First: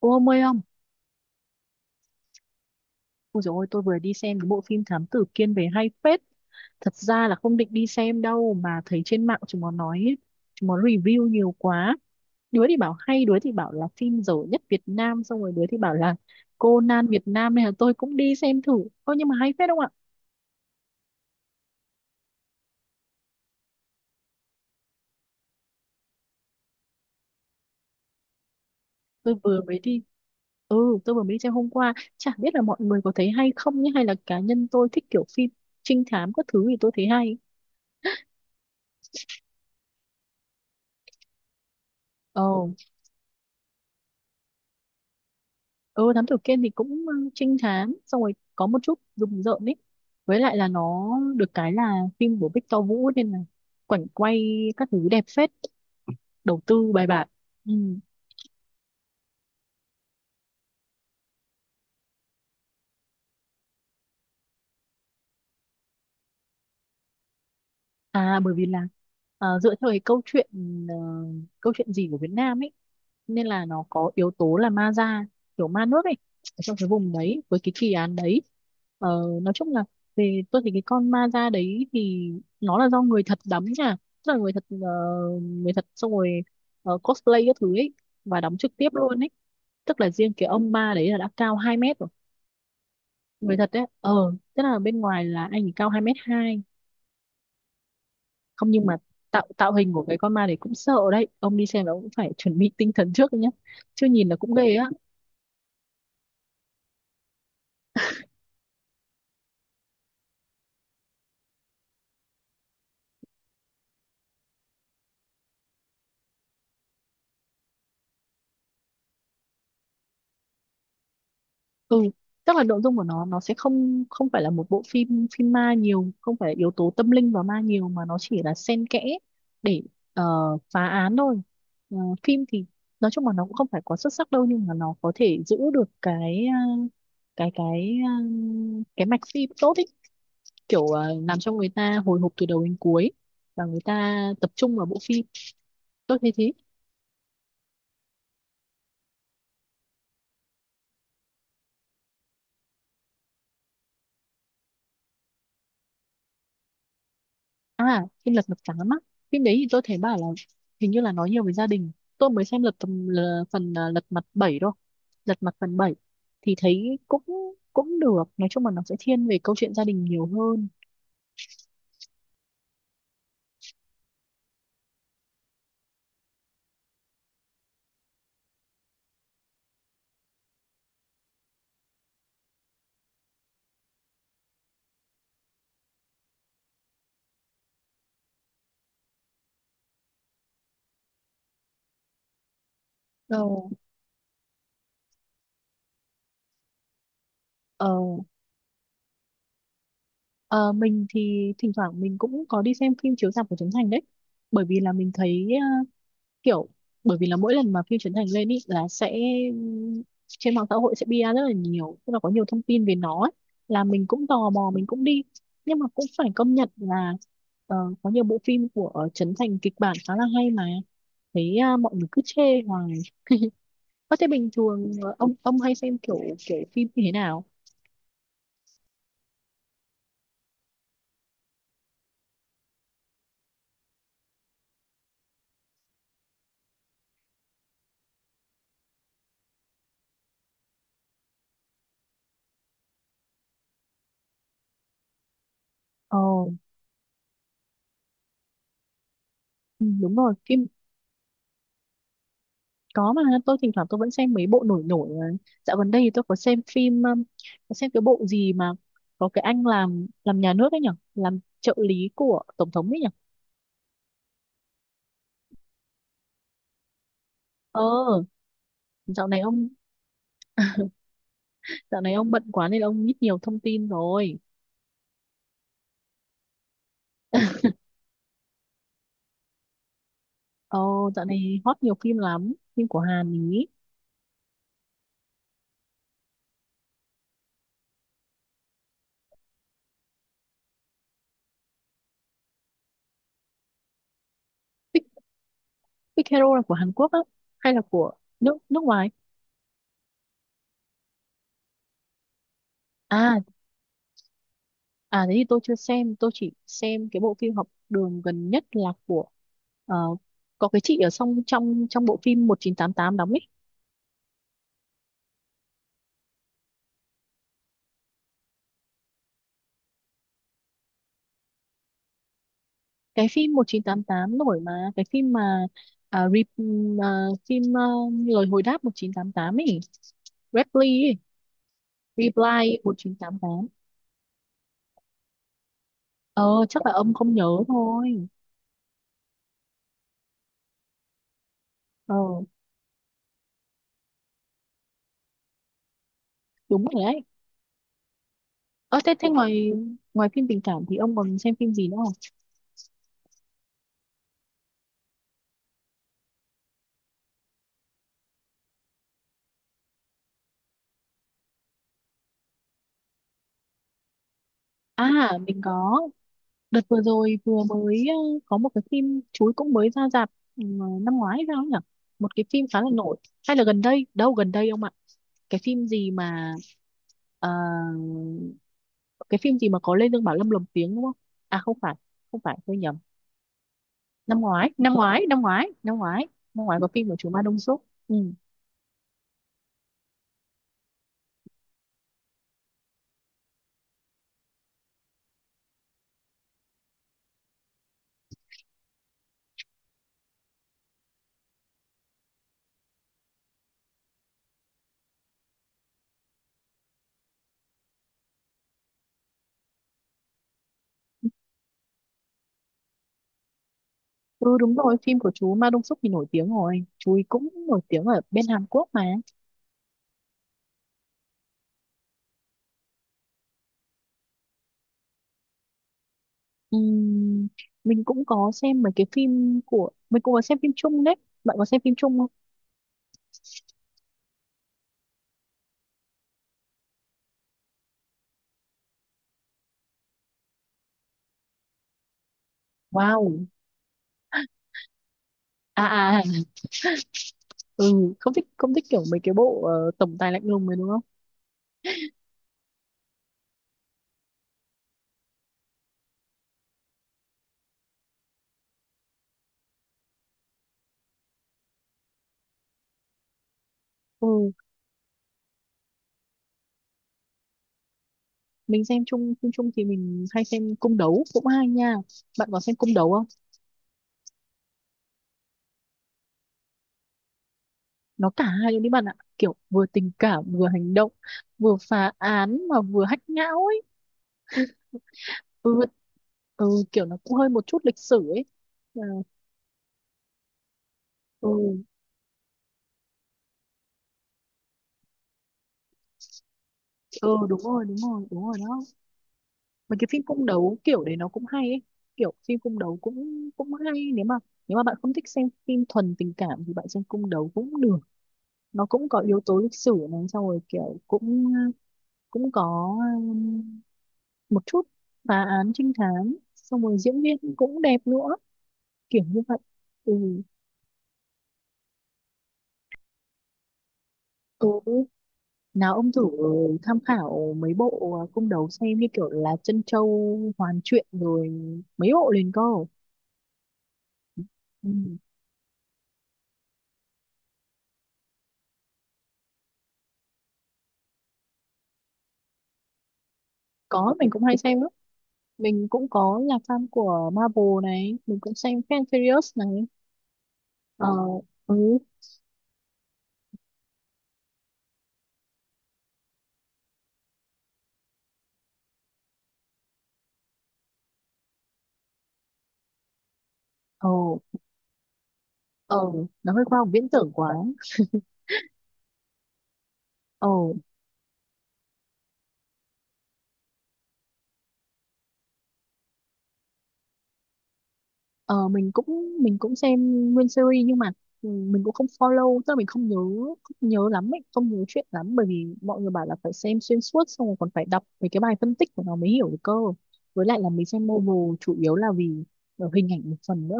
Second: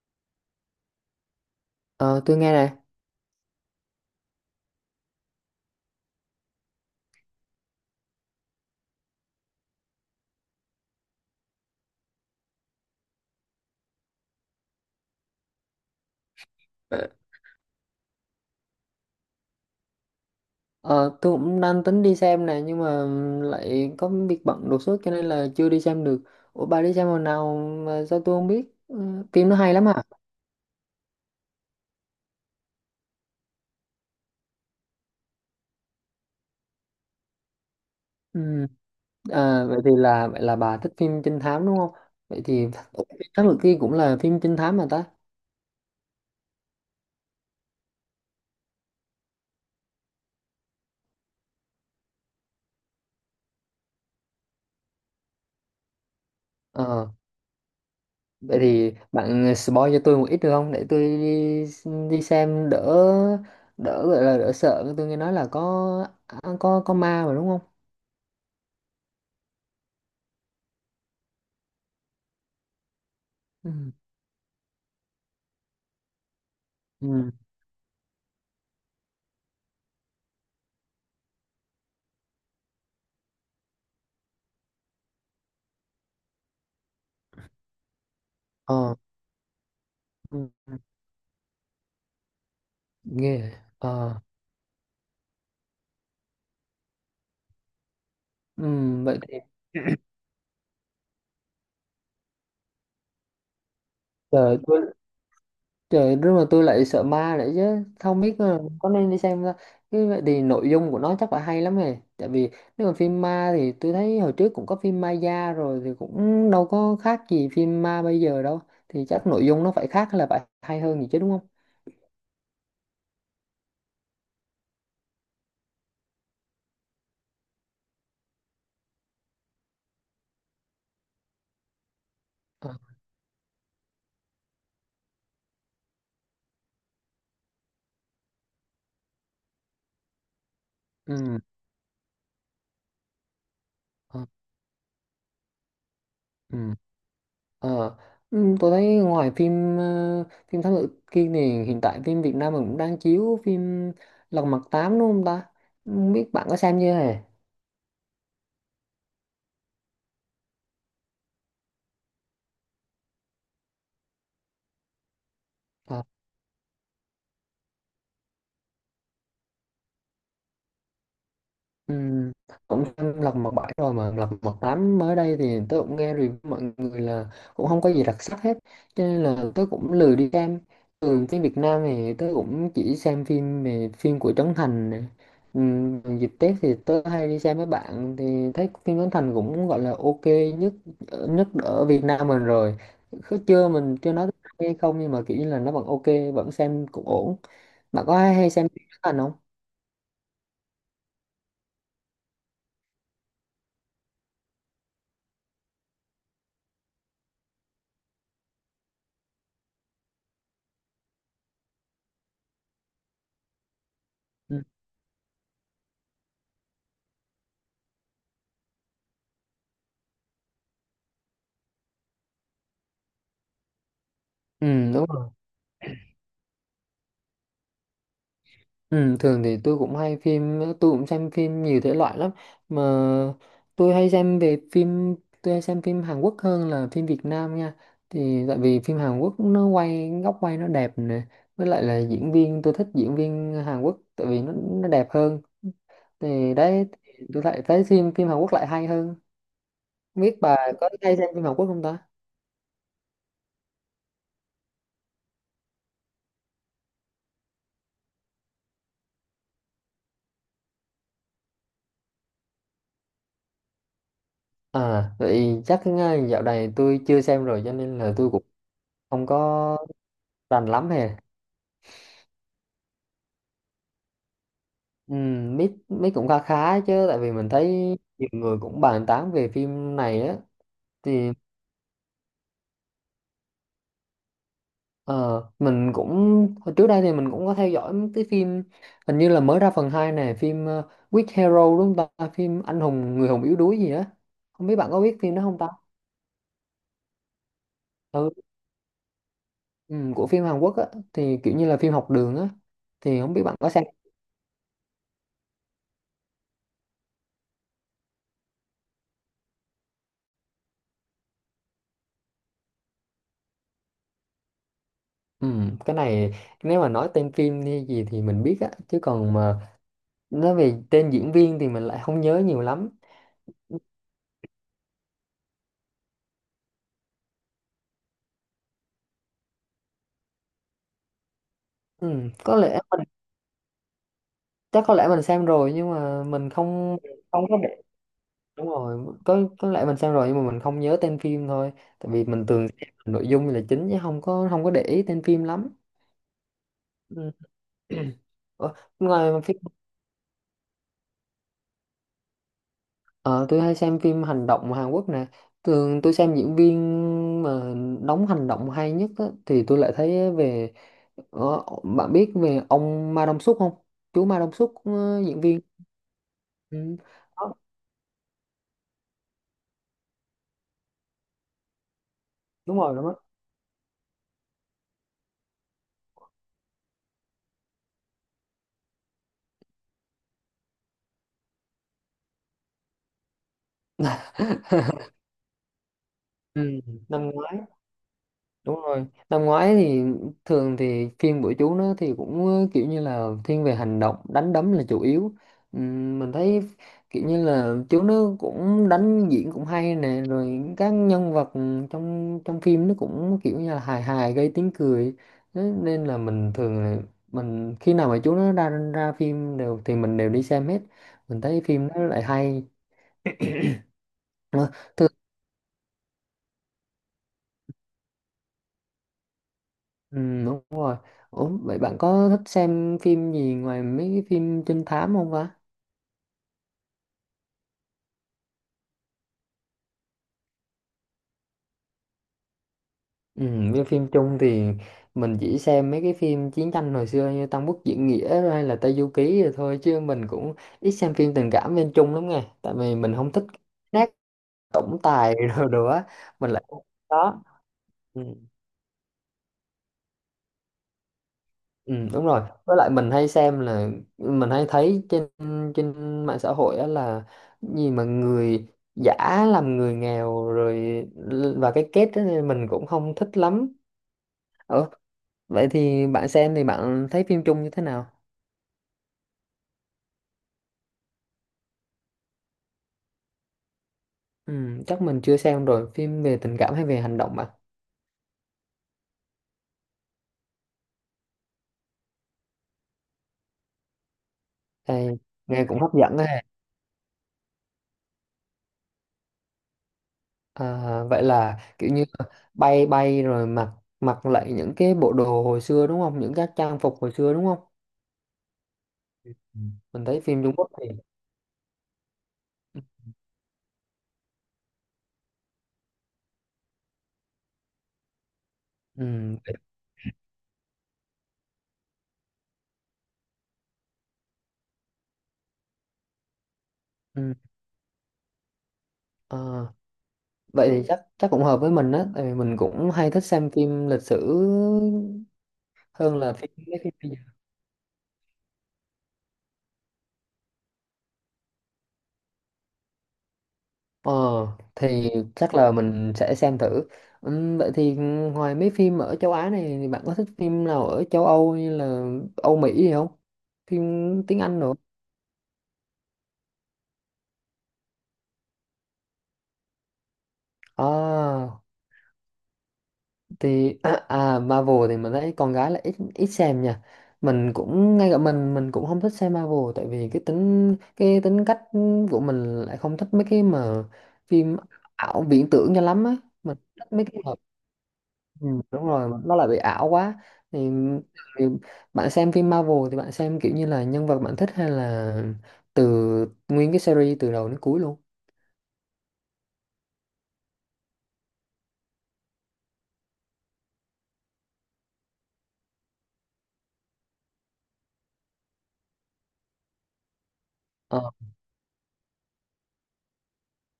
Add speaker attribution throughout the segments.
Speaker 1: Cô ông ơi không?
Speaker 2: Ờ, tôi nghe này.
Speaker 1: Ôi dồi ôi, tôi vừa đi xem cái bộ phim Thám Tử Kiên về hay phết. Thật ra là không định đi xem đâu mà thấy trên mạng chúng nó nói, ấy, chúng nó review nhiều quá. Đứa thì bảo hay, đứa thì bảo là phim dở nhất Việt Nam, xong rồi đứa thì bảo là Conan Việt Nam nên là tôi cũng đi xem thử. Ôi nhưng mà hay phết không ạ?
Speaker 2: Ờ, tôi cũng đang tính đi xem này nhưng mà lại có việc bận đột xuất cho nên là chưa đi xem được. Ủa, bà đi xem hồi nào mà sao tôi không biết? Ừ,
Speaker 1: Tôi
Speaker 2: phim nó
Speaker 1: vừa
Speaker 2: hay
Speaker 1: mới
Speaker 2: lắm
Speaker 1: đi,
Speaker 2: hả?
Speaker 1: ừ tôi vừa mới đi xem hôm qua. Chả biết là mọi người có thấy hay không nhé, hay là cá nhân tôi thích kiểu phim trinh thám các thứ thì tôi thấy hay.
Speaker 2: Ừ. À, vậy là bà thích phim trinh thám đúng không?
Speaker 1: Ờ.
Speaker 2: Vậy thì. Ủa, Thám Tử Kiên cũng là phim trinh thám mà ta.
Speaker 1: Ừ, thám tử Kiên thì cũng ừ, trinh thám xong rồi có một chút rùng rợn ấy, với lại là nó được cái là phim của Victor Vũ nên là cảnh quay các thứ đẹp phết, đầu tư bài
Speaker 2: Ờ,
Speaker 1: bản. Ừ.
Speaker 2: vậy thì bạn spoil cho tôi một ít được không, để tôi đi đi xem đỡ đỡ gọi là đỡ sợ. Tôi nghe nói là có ma mà đúng không?
Speaker 1: À bởi vì là dựa theo cái câu chuyện ờ, câu chuyện gì của Việt Nam ấy, nên là
Speaker 2: Ừ.
Speaker 1: nó có yếu tố là ma da, kiểu ma nước ấy, ở trong cái vùng
Speaker 2: Ừ.
Speaker 1: đấy với cái kỳ án đấy. Ờ, nói chung là về tôi thấy cái con ma da đấy thì nó là do người thật đóng nha, tức là người thật người thật xong rồi cosplay các thứ ấy và đóng trực tiếp
Speaker 2: Ờ.
Speaker 1: luôn ấy, tức là riêng cái
Speaker 2: Ừ.
Speaker 1: ông ma đấy là đã cao 2 mét rồi.
Speaker 2: Ghê vậy.
Speaker 1: Người thật đấy
Speaker 2: Ờ.
Speaker 1: ờ, tức là bên ngoài là anh ấy cao 2 mét hai. Không nhưng mà
Speaker 2: Vậy thì
Speaker 1: tạo tạo hình của cái con ma đấy cũng sợ đấy, ông đi xem là ông cũng phải chuẩn bị tinh thần trước nhé nhá, chứ nhìn là cũng
Speaker 2: trời
Speaker 1: ghê
Speaker 2: tôi
Speaker 1: á.
Speaker 2: trời, nhưng mà tôi lại sợ ma lại chứ không biết là có nên đi xem không ta. Cái vậy thì nội dung của nó chắc phải hay lắm này, tại vì nếu mà phim ma thì tôi thấy hồi trước cũng có phim Maya rồi thì cũng đâu có khác gì phim ma bây giờ đâu. Thì chắc nội dung nó phải khác hay là phải hay hơn gì chứ đúng không?
Speaker 1: Ừ, tức là nội dung của nó sẽ không không phải là một bộ phim phim ma nhiều, không phải yếu tố tâm linh và ma nhiều mà nó chỉ là xen kẽ để ờ, phá án thôi. Ờ, phim thì
Speaker 2: Ờ.
Speaker 1: nói chung là nó cũng không phải quá xuất sắc đâu, nhưng mà nó có thể giữ được cái cái cái mạch phim tốt ý, kiểu làm
Speaker 2: ừm,
Speaker 1: cho người ta hồi hộp từ đầu đến cuối và người ta
Speaker 2: ờ,
Speaker 1: tập trung vào bộ phim. Tôi thấy thế.
Speaker 2: ừm. Ờ, tôi thấy ngoài phim Thám Tử Kiên này, hiện tại phim Việt Nam mình cũng đang chiếu phim Lật Mặt 8 đúng không ta? Không biết bạn có xem chưa hề?
Speaker 1: À phim Lật Mặt Trắng á, phim đấy thì tôi thấy bảo là hình như là nói nhiều về gia đình. Tôi mới xem lật tầm phần Lật Mặt 7 thôi, Lật Mặt phần bảy,
Speaker 2: Ờ.
Speaker 1: thì thấy cũng cũng được, nói chung là nó sẽ thiên về câu chuyện gia đình nhiều hơn.
Speaker 2: Ừ, cũng xem lật mặt bảy rồi, mà lật mặt tám mới đây thì tôi cũng nghe review mọi người là cũng không có gì đặc sắc hết, cho nên là tôi cũng lười đi xem. Thường phim Việt Nam thì tôi cũng chỉ xem phim về phim của Trấn Thành nè. Ừ, dịp Tết thì tôi hay đi xem với bạn thì thấy phim Trấn Thành cũng gọi là ok nhất, nhất ở Việt Nam mình rồi.
Speaker 1: Ờ,
Speaker 2: Cứ chưa mình chưa nói hay không, nhưng mà kiểu như là nó vẫn ok, vẫn xem cũng ổn.
Speaker 1: ờ,
Speaker 2: Bạn có hay xem phim Trấn Thành không?
Speaker 1: ờ, mình thì thỉnh thoảng mình cũng có đi xem phim chiếu rạp của Trấn Thành đấy, bởi vì là mình thấy kiểu, bởi vì là mỗi lần mà phim Trấn Thành lên ý là sẽ trên mạng xã hội sẽ bia rất là nhiều, tức là có nhiều thông tin về nó ấy, là mình cũng tò
Speaker 2: Ừ.
Speaker 1: mò mình cũng đi. Nhưng mà cũng phải công nhận là ờ, có nhiều bộ phim của Trấn Thành kịch bản khá là hay mà thấy mọi người cứ chê hoài. Có thế bình
Speaker 2: Ừ,
Speaker 1: thường
Speaker 2: đúng
Speaker 1: ờ,
Speaker 2: rồi.
Speaker 1: ông hay xem kiểu kiểu phim như thế nào?
Speaker 2: Ừ, thường thì tôi cũng xem phim nhiều thể loại lắm. Mà tôi hay xem về phim Tôi hay xem phim Hàn Quốc hơn là phim Việt Nam nha. Thì tại vì phim Hàn Quốc nó quay góc quay nó đẹp nè, với lại là diễn viên, tôi thích diễn viên Hàn Quốc tại vì nó đẹp hơn.
Speaker 1: Ờ.
Speaker 2: Thì đấy, thì tôi lại thấy phim phim Hàn Quốc lại hay hơn.
Speaker 1: Ừ, đúng
Speaker 2: Không
Speaker 1: rồi
Speaker 2: biết bà
Speaker 1: phim.
Speaker 2: có hay xem phim Hàn Quốc không ta?
Speaker 1: Có mà tôi thỉnh thoảng tôi vẫn xem mấy bộ nổi nổi mà. Dạo gần đây thì tôi có xem phim có xem cái bộ gì mà có cái anh làm nhà nước ấy nhỉ, làm trợ lý của tổng thống ấy nhỉ.
Speaker 2: À, vậy chắc ngay dạo này tôi chưa xem rồi, cho nên là
Speaker 1: Ờ
Speaker 2: tôi cũng không
Speaker 1: dạo này ông.
Speaker 2: có rành lắm hè.
Speaker 1: Dạo này ông bận quá nên ông ít nhiều thông tin rồi.
Speaker 2: Ừ, biết biết cũng khá khá chứ, tại vì mình thấy nhiều người cũng bàn tán về phim này á.
Speaker 1: Ờ dạo
Speaker 2: Thì
Speaker 1: này hot nhiều phim lắm, phim của Hàn ý.
Speaker 2: ờ, mình cũng hồi trước đây thì mình cũng có theo dõi mấy cái phim, hình như là mới ra phần 2 này, phim Weak Hero đúng không ta, phim anh hùng người hùng yếu đuối gì á. Không biết bạn có biết phim đó không ta?
Speaker 1: Big Hero là của Hàn Quốc á hay là của
Speaker 2: Ừ,
Speaker 1: nước nước ngoài?
Speaker 2: ừ, của phim Hàn Quốc á, thì kiểu như là phim học đường á, thì không
Speaker 1: À.
Speaker 2: biết bạn có xem.
Speaker 1: À thế thì tôi chưa xem, tôi chỉ xem cái bộ phim học đường gần nhất là của ờ, có cái chị ở trong trong trong bộ phim một chín tám tám đóng ấy.
Speaker 2: Ừ, cái này nếu mà nói tên phim hay gì thì mình biết á, chứ còn mà nói về tên diễn viên thì mình lại không nhớ nhiều lắm.
Speaker 1: Cái phim một chín tám tám nổi mà, cái phim mà à, re, phim ờ, lời hồi đáp một chín tám tám ấy,
Speaker 2: Ừ, có
Speaker 1: Reply
Speaker 2: lẽ
Speaker 1: một
Speaker 2: mình,
Speaker 1: chín tám tám.
Speaker 2: chắc có lẽ mình xem rồi nhưng mà mình
Speaker 1: Ờ chắc là
Speaker 2: không,
Speaker 1: ông không nhớ
Speaker 2: không có để.
Speaker 1: thôi.
Speaker 2: Đúng rồi, có lẽ mình xem rồi nhưng mà mình không nhớ tên phim thôi, tại
Speaker 1: Ờ
Speaker 2: vì mình thường xem nội dung là chính chứ không có để ý tên phim lắm.
Speaker 1: đúng rồi đấy.
Speaker 2: Ừ. Ủa,
Speaker 1: Ờ thế thế
Speaker 2: ngoài mà phim
Speaker 1: ngoài ngoài phim tình cảm thì ông còn xem phim gì nữa không?
Speaker 2: ờ, tôi hay xem phim hành động Hàn Quốc nè. Thường tôi xem diễn viên mà đóng hành động hay nhất á, thì tôi lại thấy bạn biết về ông Ma Dong Suk không? Chú Ma Dong Suk
Speaker 1: À
Speaker 2: diễn
Speaker 1: mình
Speaker 2: viên.
Speaker 1: có.
Speaker 2: Ừ.
Speaker 1: Đợt vừa rồi
Speaker 2: Đó,
Speaker 1: vừa mới có một cái phim chuối cũng mới ra rạp, ừ, năm ngoái hay sao nhỉ? Một cái phim
Speaker 2: đúng
Speaker 1: khá là
Speaker 2: rồi
Speaker 1: nổi.
Speaker 2: đó.
Speaker 1: Hay là gần đây? Đâu gần đây ông ạ? Cái phim gì mà ờ, cái phim gì mà có Lê Dương Bảo Lâm lồng tiếng đúng không? À không phải, không phải tôi nhầm. Năm ngoái, năm ngoái, năm ngoái, năm ngoái, năm
Speaker 2: Ừ,
Speaker 1: ngoái có phim của
Speaker 2: năm
Speaker 1: chú Ma
Speaker 2: ngoái,
Speaker 1: Đông Súc. Ừ.
Speaker 2: đúng rồi năm ngoái thì, thường thì phim của chú nó thì kiểu như là thiên về hành động đánh đấm là chủ yếu. Mình thấy kiểu như là chú nó cũng đánh diễn cũng hay nè, rồi các nhân vật trong trong phim nó cũng kiểu như là hài hài gây tiếng cười. Thế nên là mình thường là mình khi nào mà chú nó ra ra phim đều thì mình đều đi xem hết, mình thấy phim nó lại hay.
Speaker 1: Ừ
Speaker 2: Ờ.
Speaker 1: đúng rồi, phim của chú Ma Đông Súc thì nổi tiếng rồi. Chú ấy cũng nổi tiếng ở bên Hàn Quốc mà.
Speaker 2: Ừ, đúng rồi. Ủa, vậy bạn có thích xem phim gì ngoài mấy cái phim trinh thám không ta?
Speaker 1: Ừm, mình cũng có xem mấy cái phim của mình, cũng có xem phim chung đấy, bạn có xem phim chung không?
Speaker 2: Ừ, với phim chung thì mình chỉ xem mấy cái phim chiến tranh hồi xưa như Tam Quốc Diễn Nghĩa rồi hay là Tây Du Ký rồi thôi, chứ mình cũng ít xem phim tình cảm bên chung lắm nghe. Tại vì mình không thích
Speaker 1: Wow.
Speaker 2: nát tổng tài rồi đồ á,
Speaker 1: À. À.
Speaker 2: mình lại không thích đó.
Speaker 1: Ừ
Speaker 2: Ừ.
Speaker 1: không thích, kiểu mấy cái bộ ờ, tổng tài lạnh lùng này đúng không?
Speaker 2: Ừ, đúng rồi. Với lại mình hay xem là mình hay thấy trên trên mạng xã hội á, là gì mà người giả làm người nghèo rồi và cái kết đó nên mình cũng không thích lắm.
Speaker 1: Ừ
Speaker 2: Ờ, vậy thì bạn xem thì bạn thấy phim chung như thế nào?
Speaker 1: mình xem chung, phim chung thì mình hay xem cung đấu cũng hay nha, bạn có xem cung đấu không?
Speaker 2: Ừ, chắc mình chưa xem rồi, phim về tình cảm hay về hành động bạn?
Speaker 1: Nó cả hai luôn đấy bạn ạ, kiểu vừa tình cảm vừa hành động, vừa phá án mà vừa hách não ấy.
Speaker 2: Đây, nghe
Speaker 1: Ừ,
Speaker 2: cũng hấp dẫn ha.
Speaker 1: ừ kiểu nó cũng hơi một chút lịch sử ấy. Ờ,
Speaker 2: À, vậy
Speaker 1: ừ.
Speaker 2: là kiểu như bay bay rồi mặc mặc lại những cái bộ đồ hồi xưa đúng không? Những các trang phục hồi xưa
Speaker 1: Ừ
Speaker 2: đúng không?
Speaker 1: đúng rồi đúng rồi đúng rồi đó.
Speaker 2: Ừ.
Speaker 1: Mấy
Speaker 2: Mình
Speaker 1: cái
Speaker 2: thấy
Speaker 1: phim
Speaker 2: phim
Speaker 1: cung
Speaker 2: Trung Quốc
Speaker 1: đấu
Speaker 2: thì
Speaker 1: kiểu đấy nó cũng hay ấy, kiểu phim cung đấu cũng cũng hay, nếu mà bạn không thích xem phim thuần tình cảm thì bạn xem cung đấu cũng được. Nó cũng có
Speaker 2: ừ,
Speaker 1: yếu
Speaker 2: vậy,
Speaker 1: tố lịch sử này, xong rồi kiểu cũng cũng có một chút phá án trinh thám, xong rồi diễn
Speaker 2: ừ,
Speaker 1: viên cũng đẹp nữa, kiểu như vậy.
Speaker 2: ờ,
Speaker 1: Ừ.
Speaker 2: vậy thì chắc chắc cũng hợp với mình á, tại vì mình cũng hay thích xem phim lịch sử
Speaker 1: Ừ nào ông
Speaker 2: hơn
Speaker 1: thử
Speaker 2: là mấy phim
Speaker 1: tham
Speaker 2: bây giờ.
Speaker 1: khảo mấy bộ cung đấu xem, như kiểu là Trân Châu Hoàn Truyện rồi mấy bộ liền cơ.
Speaker 2: Ờ, thì
Speaker 1: Ừ.
Speaker 2: chắc là mình sẽ xem thử. Ừ, vậy thì ngoài mấy phim ở châu Á này thì bạn có thích phim nào ở châu Âu như là Âu Mỹ gì không, phim
Speaker 1: Có mình
Speaker 2: tiếng
Speaker 1: cũng hay
Speaker 2: Anh nữa?
Speaker 1: xem lắm, mình cũng có là fan của Marvel này, mình cũng xem Fast and Furious này. Ờ.
Speaker 2: À
Speaker 1: Ừ.
Speaker 2: thì Marvel thì mình thấy con gái là ít ít xem nha. Mình cũng Ngay cả mình cũng không thích xem Marvel, tại vì cái tính cách của mình lại không thích mấy cái mà
Speaker 1: Ờ.
Speaker 2: phim ảo viễn tưởng cho lắm
Speaker 1: Ờ
Speaker 2: á.
Speaker 1: nó
Speaker 2: Mình
Speaker 1: hơi khoa học
Speaker 2: thích mấy
Speaker 1: viễn
Speaker 2: cái
Speaker 1: tưởng
Speaker 2: mà,
Speaker 1: quá.
Speaker 2: ừ, đúng rồi, mà nó lại bị ảo quá.
Speaker 1: Ờ.
Speaker 2: thì, thì bạn xem phim Marvel thì bạn xem kiểu như là nhân vật bạn thích, hay là từ nguyên cái series từ đầu đến cuối luôn?
Speaker 1: Ờ, mình cũng xem nguyên series nhưng mà ừ, mình cũng không follow, tức là mình không nhớ, không nhớ lắm ấy, không nhớ chuyện lắm, bởi vì mọi người bảo là phải xem xuyên suốt xong rồi còn phải đọc mấy cái bài phân tích của nó mới hiểu được cơ. Với lại là mình
Speaker 2: Ờ,
Speaker 1: xem novel chủ yếu là vì ờ, hình ảnh một phần nữa.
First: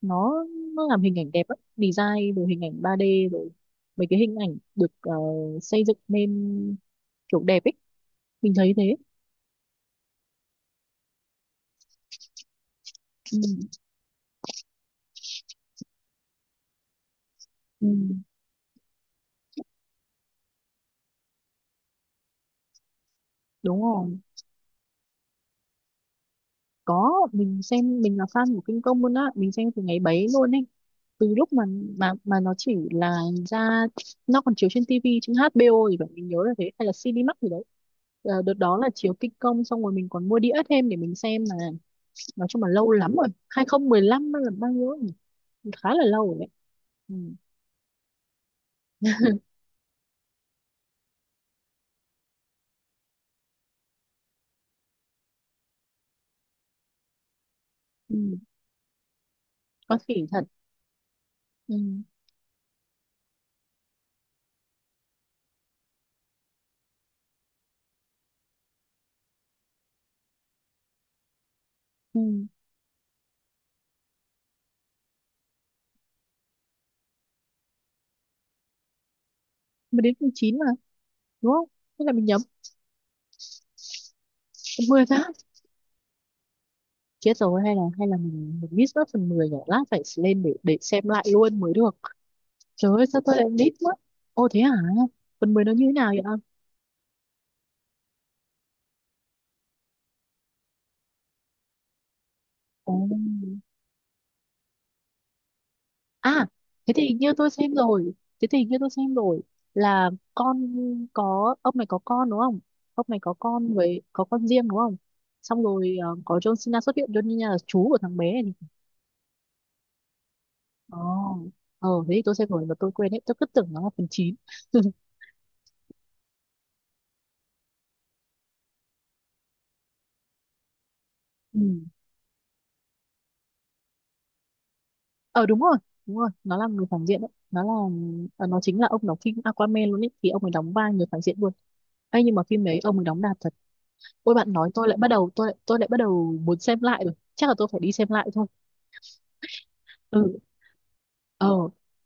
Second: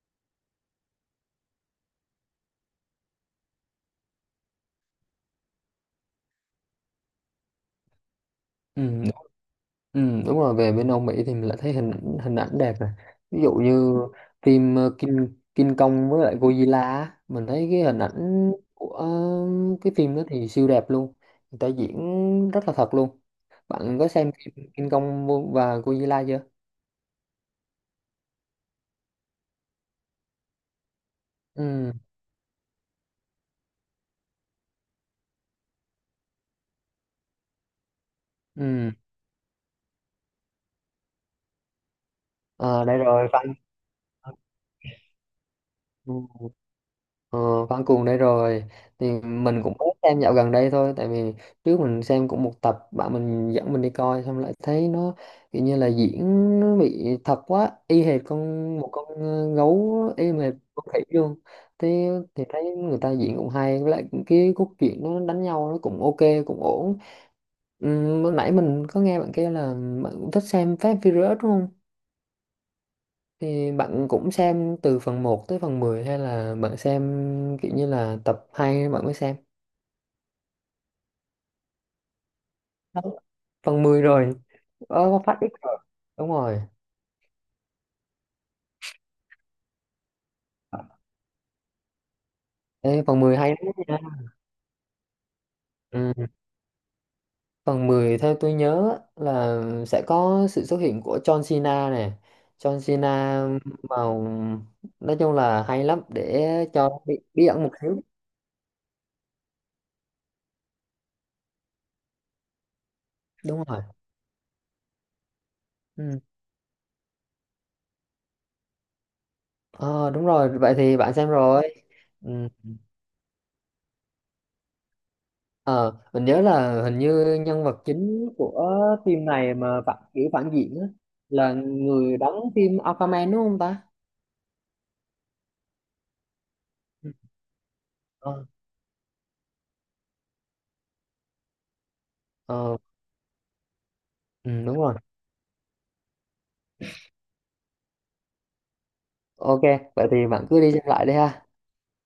Speaker 1: Nó nó làm hình ảnh đẹp ấy, design rồi hình ảnh 3D rồi mấy cái hình ảnh được xây dựng nên kiểu đẹp ấy. Mình thấy
Speaker 2: ừ.
Speaker 1: thế.
Speaker 2: Ừ, đúng rồi, về bên Âu Mỹ thì mình lại thấy hình hình ảnh đẹp này. Ví
Speaker 1: Ừ.
Speaker 2: dụ như phim King King Kong với lại Godzilla á, mình thấy cái
Speaker 1: Ừ,
Speaker 2: hình ảnh cái phim đó thì siêu đẹp luôn, người ta diễn rất là thật luôn.
Speaker 1: đúng
Speaker 2: Bạn có
Speaker 1: rồi.
Speaker 2: xem phim King Kong và Godzilla chưa?
Speaker 1: Có mình xem, mình là fan của kinh công luôn á, mình xem từ ngày bấy luôn ấy, từ lúc mà
Speaker 2: Ừ,
Speaker 1: nó chỉ là ra, nó còn chiếu trên TV trên HBO thì vậy mình nhớ là thế, hay là Cinemax gì đấy. Ờ, đợt đó là
Speaker 2: ừ.
Speaker 1: chiếu kinh công xong rồi mình còn mua đĩa thêm để mình xem mà. Nói chung là
Speaker 2: À,
Speaker 1: lâu
Speaker 2: đây
Speaker 1: lắm rồi.
Speaker 2: rồi fan.
Speaker 1: 2015 lăm là bao nhiêu nhỉ? Khá là
Speaker 2: Ừ.
Speaker 1: lâu rồi đấy. Ừ.
Speaker 2: Ờ, Văn Cuồng đây rồi, thì mình cũng mới xem dạo gần đây thôi, tại vì trước mình xem cũng một tập bạn mình dẫn mình đi coi, xong lại thấy nó kiểu như là diễn nó bị thật quá, y
Speaker 1: Ừ.
Speaker 2: hệt con gấu,
Speaker 1: Có thể
Speaker 2: y
Speaker 1: thật.
Speaker 2: hệt con khỉ luôn.
Speaker 1: Ừ.
Speaker 2: Thế thì thấy người ta diễn cũng hay, với lại cái cốt truyện nó đánh nhau nó cũng ok, cũng ổn. Ừ, lúc nãy mình có nghe bạn kia là bạn cũng thích xem Fast and Furious đúng không?
Speaker 1: Ừ.
Speaker 2: Thì bạn cũng xem từ phần một tới phần 10 hay là bạn xem kiểu như là tập 2 bạn mới xem?
Speaker 1: Mới đến tháng 9 mà, đúng không? Thế là mình nhầm.
Speaker 2: Không. Phần 10 rồi.
Speaker 1: Mười
Speaker 2: Ờ,
Speaker 1: tháng.
Speaker 2: phát ít rồi. Đúng rồi.
Speaker 1: Chết rồi, hay là mình miss mất phần 10 nhỉ? Lát phải lên để xem lại luôn mới được. Trời
Speaker 2: Ê,
Speaker 1: ơi sao
Speaker 2: phần
Speaker 1: tôi
Speaker 2: 10
Speaker 1: lại
Speaker 2: hay lắm
Speaker 1: miss mất?
Speaker 2: nha.
Speaker 1: Ô thế hả? Phần 10 nó như thế nào
Speaker 2: Ừ.
Speaker 1: vậy?
Speaker 2: Phần 10 theo tôi nhớ á, là sẽ có sự xuất hiện của John Cena nè. John
Speaker 1: Ồ.
Speaker 2: Cena vào, nói chung là hay lắm,
Speaker 1: À,
Speaker 2: để cho
Speaker 1: thế thì
Speaker 2: bí
Speaker 1: hình như
Speaker 2: bí
Speaker 1: tôi
Speaker 2: ẩn một
Speaker 1: xem
Speaker 2: xíu.
Speaker 1: rồi. Thế thì hình như tôi xem rồi, là con, có ông này có con đúng không? Ông này có
Speaker 2: Đúng
Speaker 1: con
Speaker 2: rồi.
Speaker 1: với có con riêng đúng không? Xong rồi ờ,
Speaker 2: Ừ.
Speaker 1: có John Cena xuất hiện, John Cena là chú của thằng bé này.
Speaker 2: Ờ, đúng rồi. Vậy
Speaker 1: Ồ.
Speaker 2: thì bạn xem rồi.
Speaker 1: Ờ thế thì
Speaker 2: Ừ.
Speaker 1: tôi xem rồi mà tôi quên hết, tôi cứ tưởng nó là phần 9.
Speaker 2: Ờ, mình nhớ là hình như nhân vật chính của phim này mà phản diện á, là
Speaker 1: Ừ.
Speaker 2: người đóng phim Aquaman đúng không ta?
Speaker 1: Ờ đúng rồi, đúng rồi, nó là người phản diện đấy, nó là
Speaker 2: Ờ,
Speaker 1: ờ, nó chính là ông đóng phim Aquaman luôn ấy, thì ông ấy đóng vai người phản diện luôn ấy, nhưng mà phim
Speaker 2: ờ,
Speaker 1: đấy ông ấy đóng đạt thật. Ôi
Speaker 2: ừ,
Speaker 1: bạn nói
Speaker 2: đúng
Speaker 1: tôi
Speaker 2: rồi.
Speaker 1: lại bắt đầu, tôi lại bắt đầu muốn xem lại rồi, chắc là tôi phải đi xem lại thôi.
Speaker 2: Ok, vậy thì
Speaker 1: Ừ.
Speaker 2: bạn cứ đi xem lại đi
Speaker 1: Ờ
Speaker 2: ha.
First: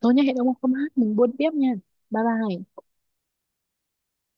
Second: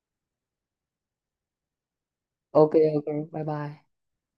Speaker 1: tôi nhá, hẹn ông hôm hát mình buôn tiếp nha. Bye bye.
Speaker 2: Ok, ok, bye bye.